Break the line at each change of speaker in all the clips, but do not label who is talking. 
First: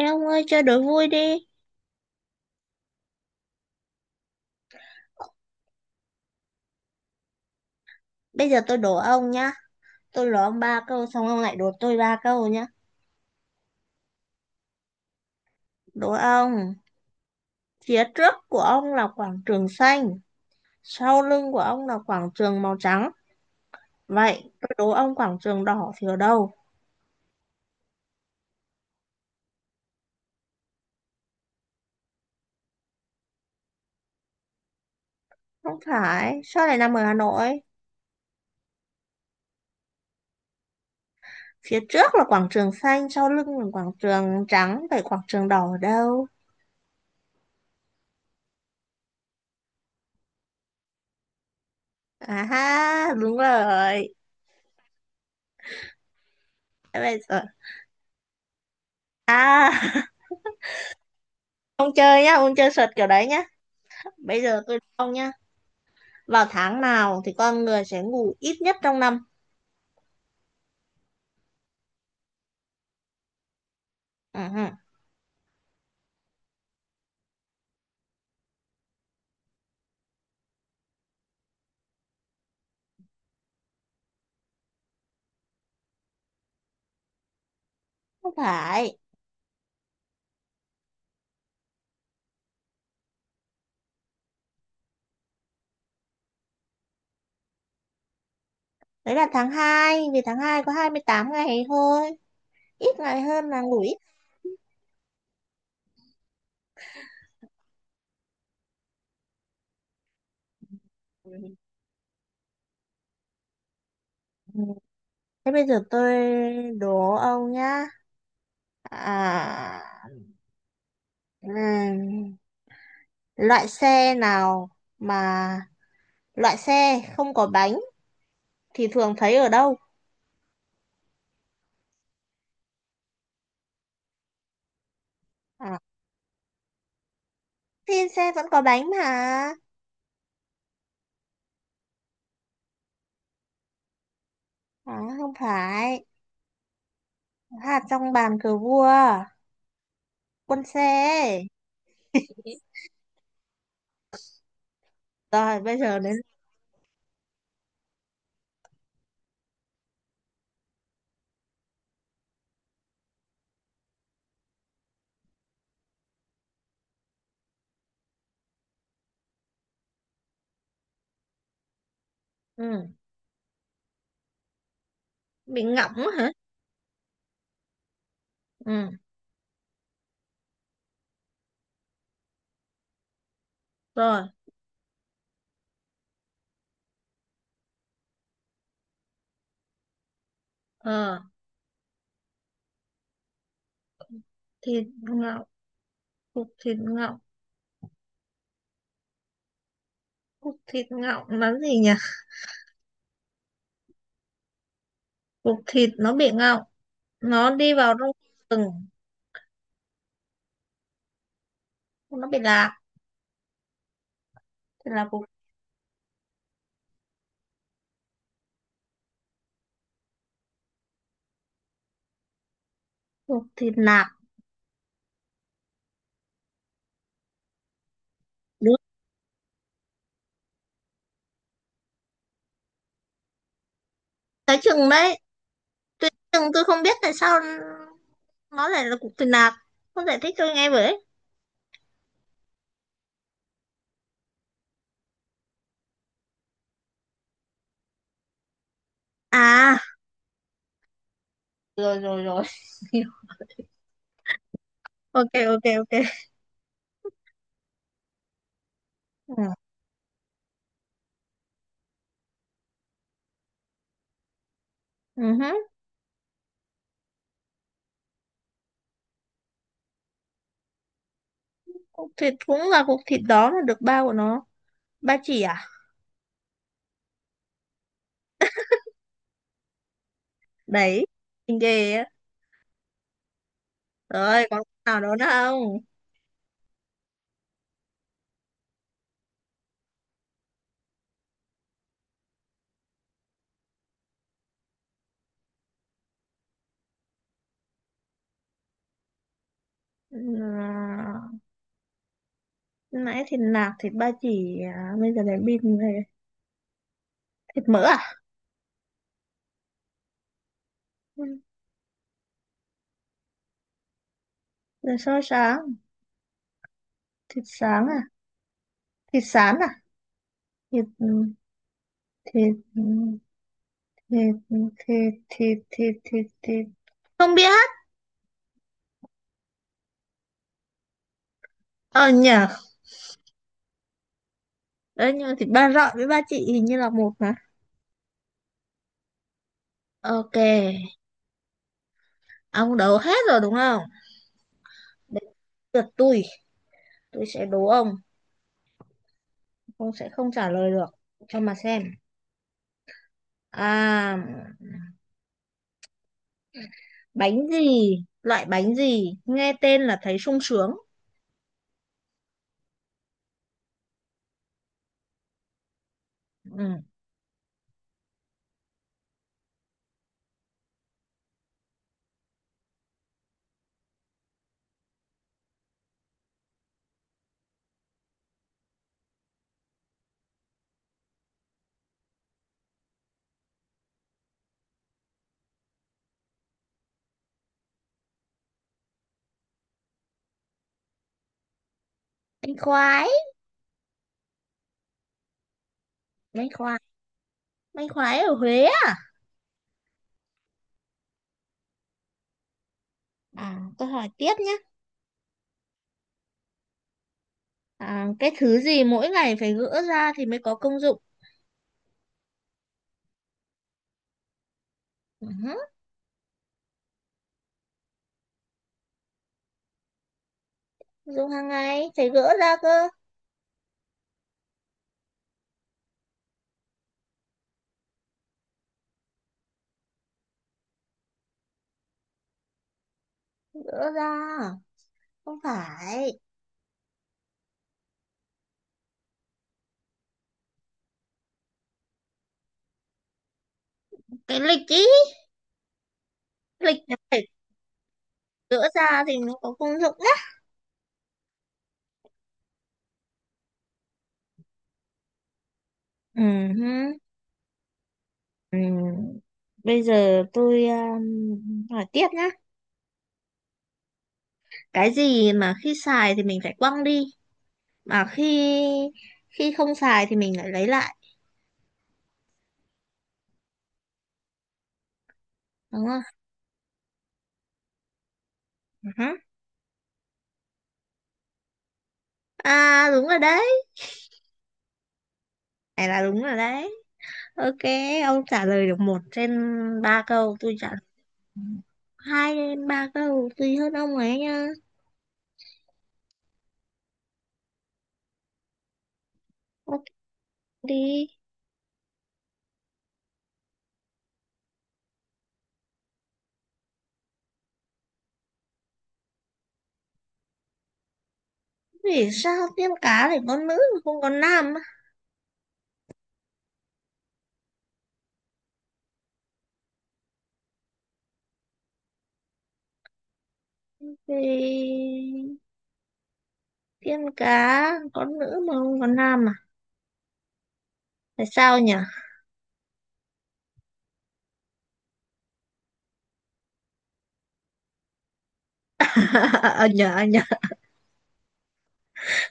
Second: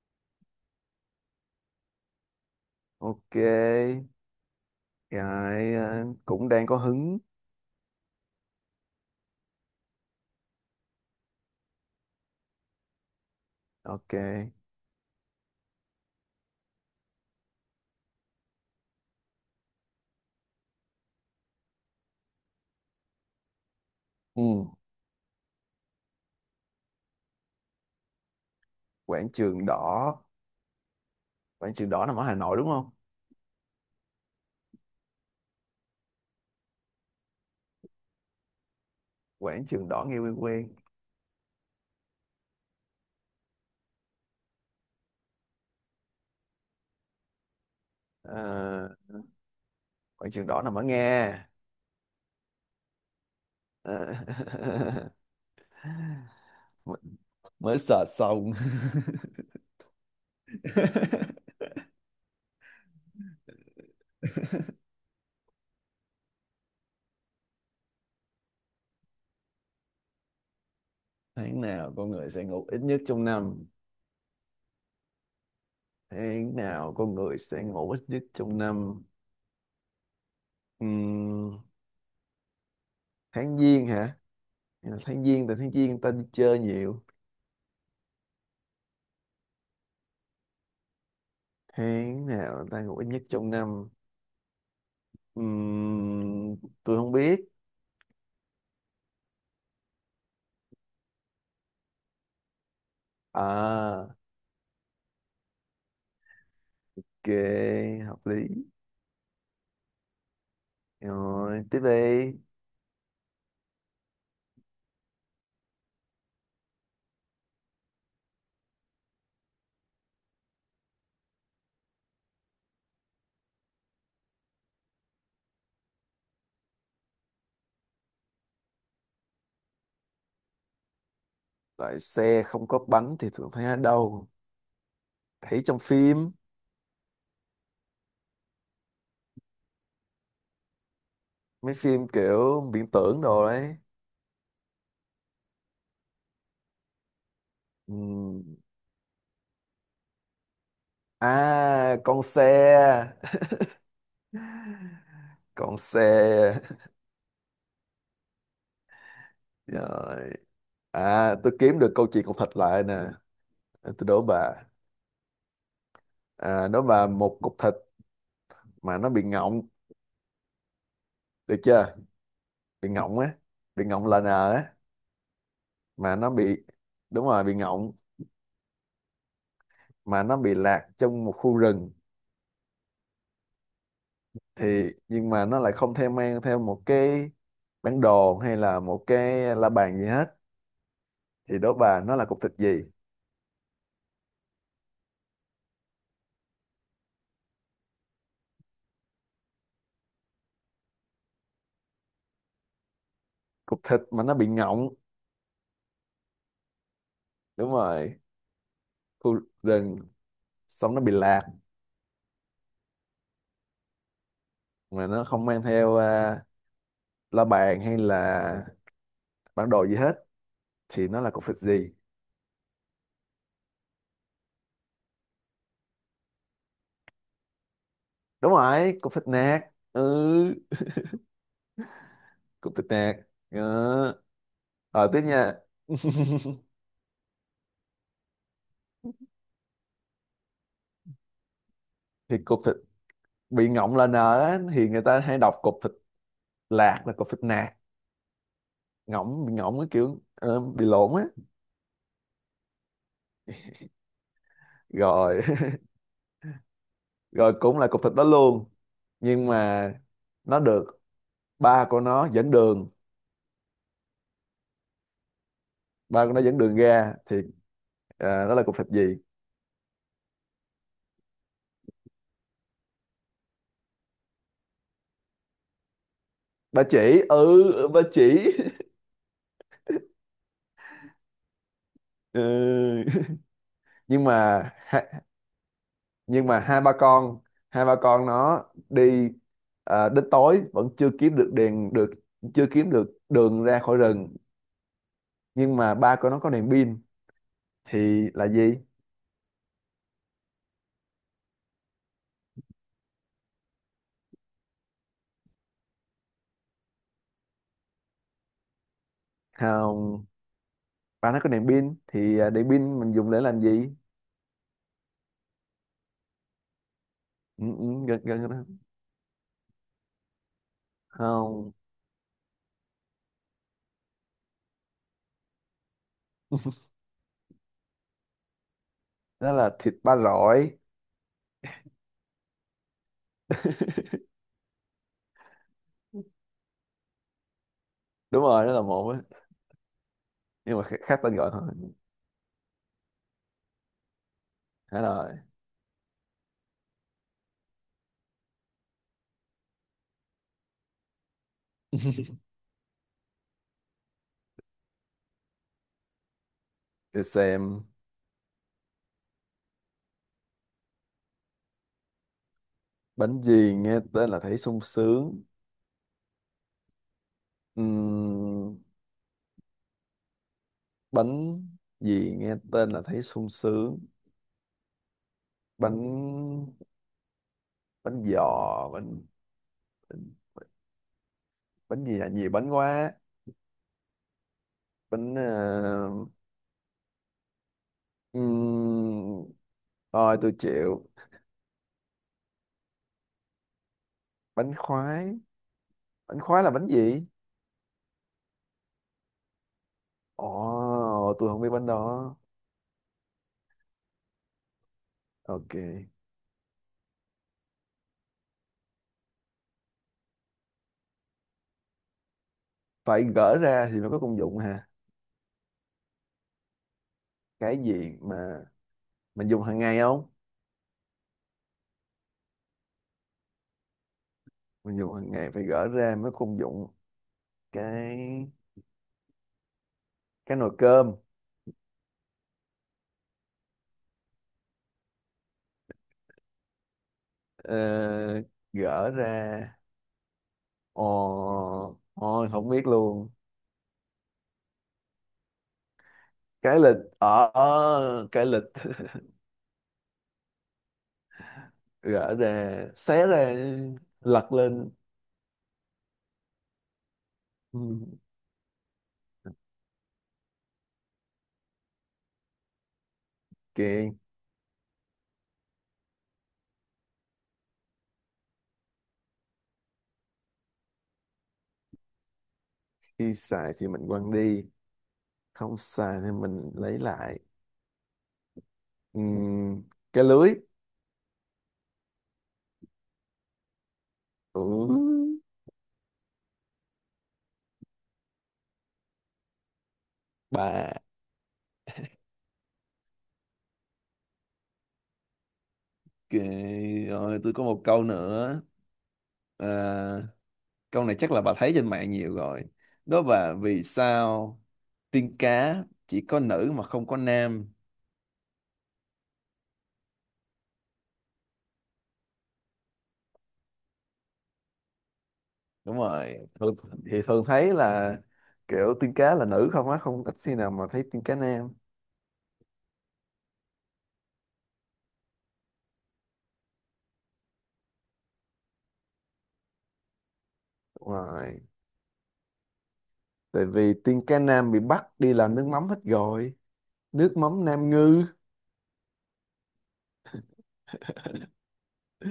Ê ông ơi, chơi đố vui đi.
Ok. Cũng đang có hứng.
Bây giờ tôi đố ông nhá. Tôi đố ông ba câu xong ông lại đố tôi ba câu nhá.
Ok.
Đố ông: phía trước của ông là quảng trường xanh, sau lưng của ông là quảng trường màu trắng, vậy
Ừ.
tôi đố ông quảng trường đỏ thì ở đâu?
Quảng trường đỏ, quảng trường đỏ nằm ở Hà Nội đúng không?
Không phải. Sao lại nằm ở Hà Nội?
Quảng trường đỏ nghe quen quen.
Phía trước là quảng trường xanh, sau lưng là quảng trường trắng, vậy quảng trường đỏ ở đâu?
Ờ, Quảng trường đỏ nằm ở Nga.
À ha, đúng rồi.
Ờ, mới,
Thế bây giờ.
mới search xong.
À, ông chơi nhá, ông chơi sượt kiểu đấy nhá. Bây giờ tôi đố ông nhá. Vào tháng nào thì con người sẽ ngủ ít nhất trong năm?
Tháng nào con người sẽ ngủ ít nhất trong năm?
Ừ,
Tháng nào con người sẽ ngủ ít nhất trong năm? Ừm, Tháng giêng hả? Tháng giêng, tại tháng giêng người ta đi chơi nhiều.
không phải.
Tháng nào ta ngủ ít nhất trong năm? Ừm, tôi không biết.
Đấy là tháng 2 vì tháng 2 có 28 ngày thôi. Ít ngày hơn là ngủ ít.
À, ok, hợp lý.
Ừ.
Rồi, tiếp đi.
Thế bây giờ tôi đố ông nhá. À, ừm, loại xe nào mà loại xe không có bánh thì thường thấy ở đâu?
Loại xe không có bánh thì thường thấy ở đâu? Thấy
À,
trong phim,
thì xe vẫn có bánh mà.
mấy phim kiểu viễn tưởng đồ đấy.
À, không phải. Hạt trong bàn
Ừm.
cờ vua. Quân xe.
À, con xe.
Rồi
Con
bây giờ đến.
xe. Rồi. À, tôi kiếm được câu chuyện cục thịt lại nè. Tôi đố bà. À, đố bà một cục thịt mà nó bị ngọng, được chưa?
Ừ.
Bị ngọng á, bị ngọng là nờ á,
Bị ngọng á
mà
hả?
nó bị, đúng rồi bị ngọng,
Ừ,
mà nó bị lạc trong một khu rừng,
rồi,
thì nhưng mà nó lại không theo mang theo một cái bản đồ hay là một cái la bàn gì hết,
ờ,
thì đố bà nó là cục thịt gì.
thịt ngọng, cục thịt ngọng, cục thịt ngọng là gì nhỉ?
Cục thịt mà nó bị ngọng.
Cục thịt nó bị ngọng, nó
Đúng
đi vào trong
rồi.
rừng,
Khu rừng, xong nó bị lạc,
nó bị lạc thì
mà
là cục,
nó không mang theo à, la bàn hay là bản đồ gì hết, thì nó là cục thịt gì.
cục thịt lạc.
Đúng
Đúng.
rồi, cục thịt nạc. Ừ, cục thịt nạc. Ờ.
Cái chừng
Ờ,
đấy
tiếp nha.
tôi chừng tôi không biết tại sao nó lại là cục thịt lạc, không giải thích tôi nghe với.
Thì cục thịt bị ngọng là n á, thì người ta hay đọc cục thịt lạc là cục thịt nạc, ngọng bị
À
ngọng cái kiểu bị lộn á.
rồi rồi rồi ok
Rồi.
ok ok
Rồi, cũng là cục thịt đó luôn,
Ừ.
nhưng mà nó được ba của nó dẫn đường.
Uh.
Ba của nó dẫn đường ra thì à, đó là cục thịt gì?
Cục thịt cũng là cục thịt đó mà được bao của nó, ba chỉ à?
Ba chỉ, ừ ba chỉ.
Đấy, mình ghê á.
Ừ. Nhưng
Rồi, còn
mà,
nào đó nữa không?
nhưng mà hai ba con, hai ba con nó đi ờ, đến tối vẫn chưa kiếm được đèn được, chưa kiếm được đường ra khỏi rừng, nhưng mà ba của nó có đèn pin thì là gì?
À, nãy thịt nạc, thịt ba chỉ, à, bây giờ đến bịt về. Thịt mỡ à?
Không.
Ừ.
Ba nó có đèn pin thì đèn pin mình dùng để làm gì?
Rồi xôi sáng, thịt
Ừ, ừ,
sáng à?
gần gần cái đó.
Thịt sán à? Thịt,
Không.
thịt, thịt. Không biết.
Đó là thịt ba rọi.
Ờ nhờ. Đấy, nhưng mà thịt ba rọi với ba chị hình như là một mà.
Đúng rồi đó là một á,
Ok,
nhưng mà khác, khác tên gọi thôi.
ông đấu hết rồi đúng không?
Hết
Đến
rồi.
lượt tôi sẽ đố ông. Ông sẽ không trả lời được. Cho mà xem. À...
Để
bánh
xem.
gì? Loại bánh gì nghe tên là thấy sung sướng?
Bánh gì nghe tên là thấy sung sướng?
Ừ.
Ừm, bánh gì nghe tên là thấy sung sướng? Bánh, bánh giò, bánh, bánh gì là nhiều bánh quá. Bánh ừm, thôi tôi chịu.
Bánh khoái.
Bánh khoái? Bánh
Bánh
khoái là
khoái.
bánh gì?
Bánh khoái ở Huế á.
Ồ, tôi không biết bánh đó.
À, tôi hỏi tiếp nhé.
Ok.
À, cái thứ gì mỗi ngày phải gỡ ra thì mới có công dụng?
Phải gỡ ra thì mới có công dụng ha
Ừ.
cái gì mà mình dùng hàng ngày không?
Dùng hàng ngày phải gỡ ra cơ.
Mình dùng hàng ngày phải gỡ ra mới có công dụng. cái cái nồi cơm.
Gỡ ra. Không phải.
Ờ, gỡ ra. Ồ, ôi không biết luôn.
Cái lịch ý.
Cái
Lịch
lịch,
phải
ở ở cái lịch.
gỡ ra thì mới có công dụng nhá.
Gỡ ra, xé ra, lật lên.
Ừ hứ.
Ừ.
Ừ. Bây giờ tôi hỏi tiếp nhé.
Ok.
Cái gì mà khi xài thì mình phải quăng đi, mà khi khi không xài thì mình lại lấy lại,
Khi xài thì mình quăng đi, không
đúng không?
xài thì mình lấy lại.
Ừ hứ.
Ừm, cái lưới.
À đúng rồi đấy,
Ừ.
này là đúng rồi đấy. Ok, ông trả lời được 1/3 câu, tôi trả lời
Bà.
2/3 câu, tùy hơn ông ấy nha.
Ok, rồi tôi có một câu nữa.
Ok,
À,
đi.
câu này chắc là bà thấy trên mạng nhiều rồi. Đó là vì sao tiên cá chỉ có nữ mà không có nam?
Vì sao tiên cá lại có nữ mà không có nam á?
Đúng rồi, thường, thì thường thấy là kiểu tiên cá là nữ không á, không ít khi nào mà thấy tiên cá nam.
Thì tiên cá có nữ mà không có nam à?
Đúng
Tại sao
rồi,
nhỉ?
tại vì tiên cá nam bị bắt đi làm nước mắm hết rồi, nước mắm Nam Ngư.
Ờ nhờ, ờ nhờ.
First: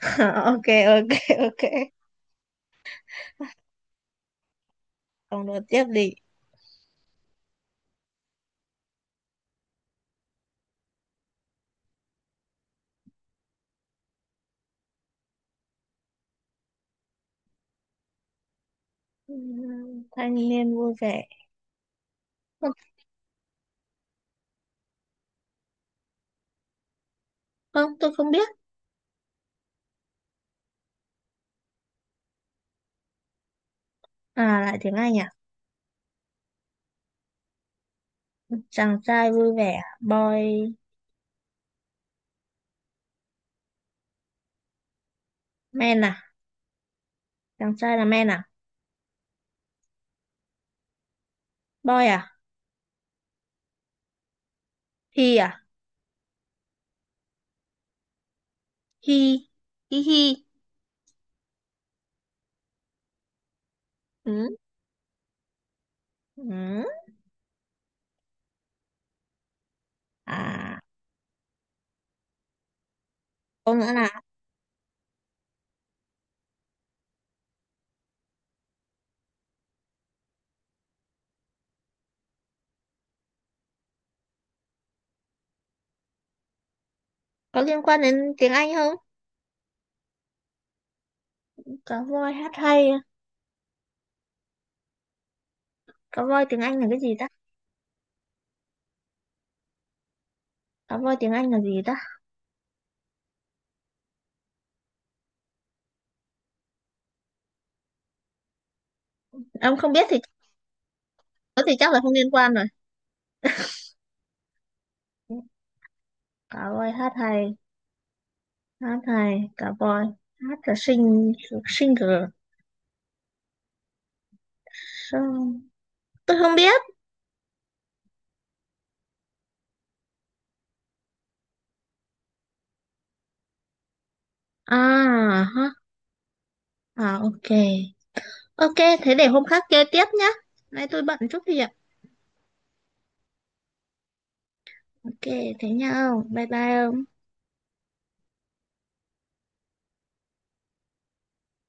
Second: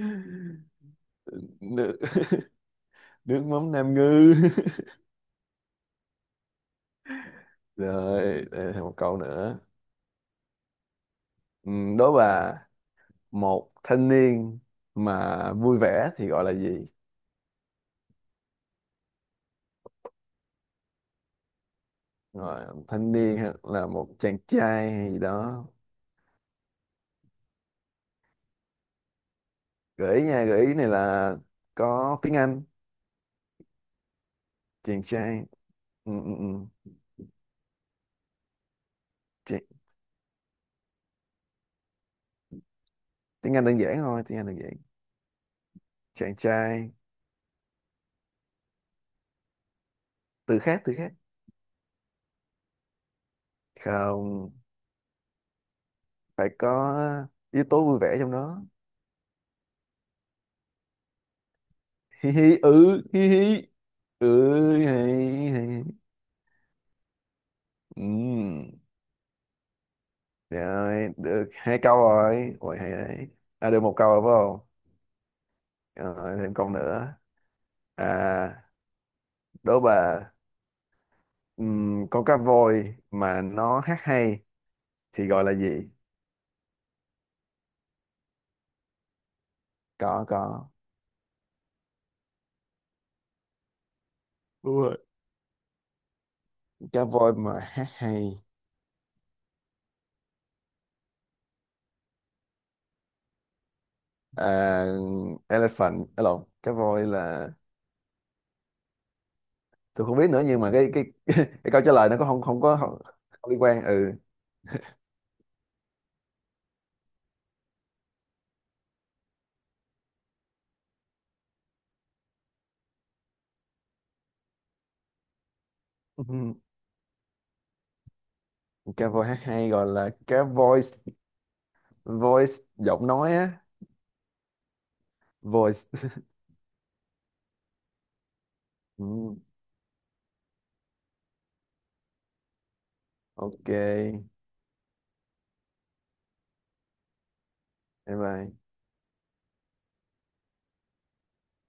ok ok ok
Nước, nước mắm Nam Ngư.
Ông nói tiếp đi.
Rồi đây là một câu nữa. Ừ, đố bà một thanh niên mà vui vẻ thì gọi là gì?
Thanh niên vui vẻ. Không,
Rồi, một thanh niên hay là một chàng trai hay gì đó.
không, tôi không biết.
Gợi ý nha, gợi ý này là có tiếng Anh.
À, lại tiếng
Chàng
Anh à?
trai. Ừ, ừ, ừ.
Chàng trai vui
Chị-
vẻ. Boy.
tiếng Anh đơn giản thôi, tiếng Anh đơn giản.
Man à?
Chàng trai.
Chàng trai là man à?
Từ khác, từ khác.
Boy à?
Không.
He à?
Phải có yếu tố vui vẻ trong đó.
He. He he.
Hi hi, ừ. Hi hi. Ừ.
Ừ.
Hi hi.
Ừ.
Ừ.
À,
Rồi được hai câu rồi. Ôi, hay đấy. À,
câu
được
nữa
một câu
là
rồi phải không? Rồi, thêm câu nữa. À, đố bà. Ừm, con cá voi mà nó hát hay thì gọi là gì?
có liên quan đến tiếng Anh không?
Có có.
Cá voi hát hay.
Đúng rồi,
Cá voi tiếng Anh là cái
cá
gì ta?
voi mà hát hay.
Cá voi tiếng Anh là gì ta?
À, elephant à, lộn, cái voi là,
Ông không biết
tôi
thì
không biết nữa, nhưng mà cái
có
cái
thì
câu
chắc
trả
là
lời
không
nó có
liên
không?
quan
Không
rồi.
có không, không liên quan ừ.
Cá voi hát hay. Hát hay. Cá voi. Hát là sing, singer. Song-. Tôi
Ừm,
không biết.
cá voi hát hay gọi là cá voice, voice giọng nói á.
À.
Voice.
À ok. Ok, thế để
Ừ,
hôm khác chơi tiếp nhá. Nay tôi bận chút việc.
ok.
Ok, thế nhau. Bye bye.
Bye bye.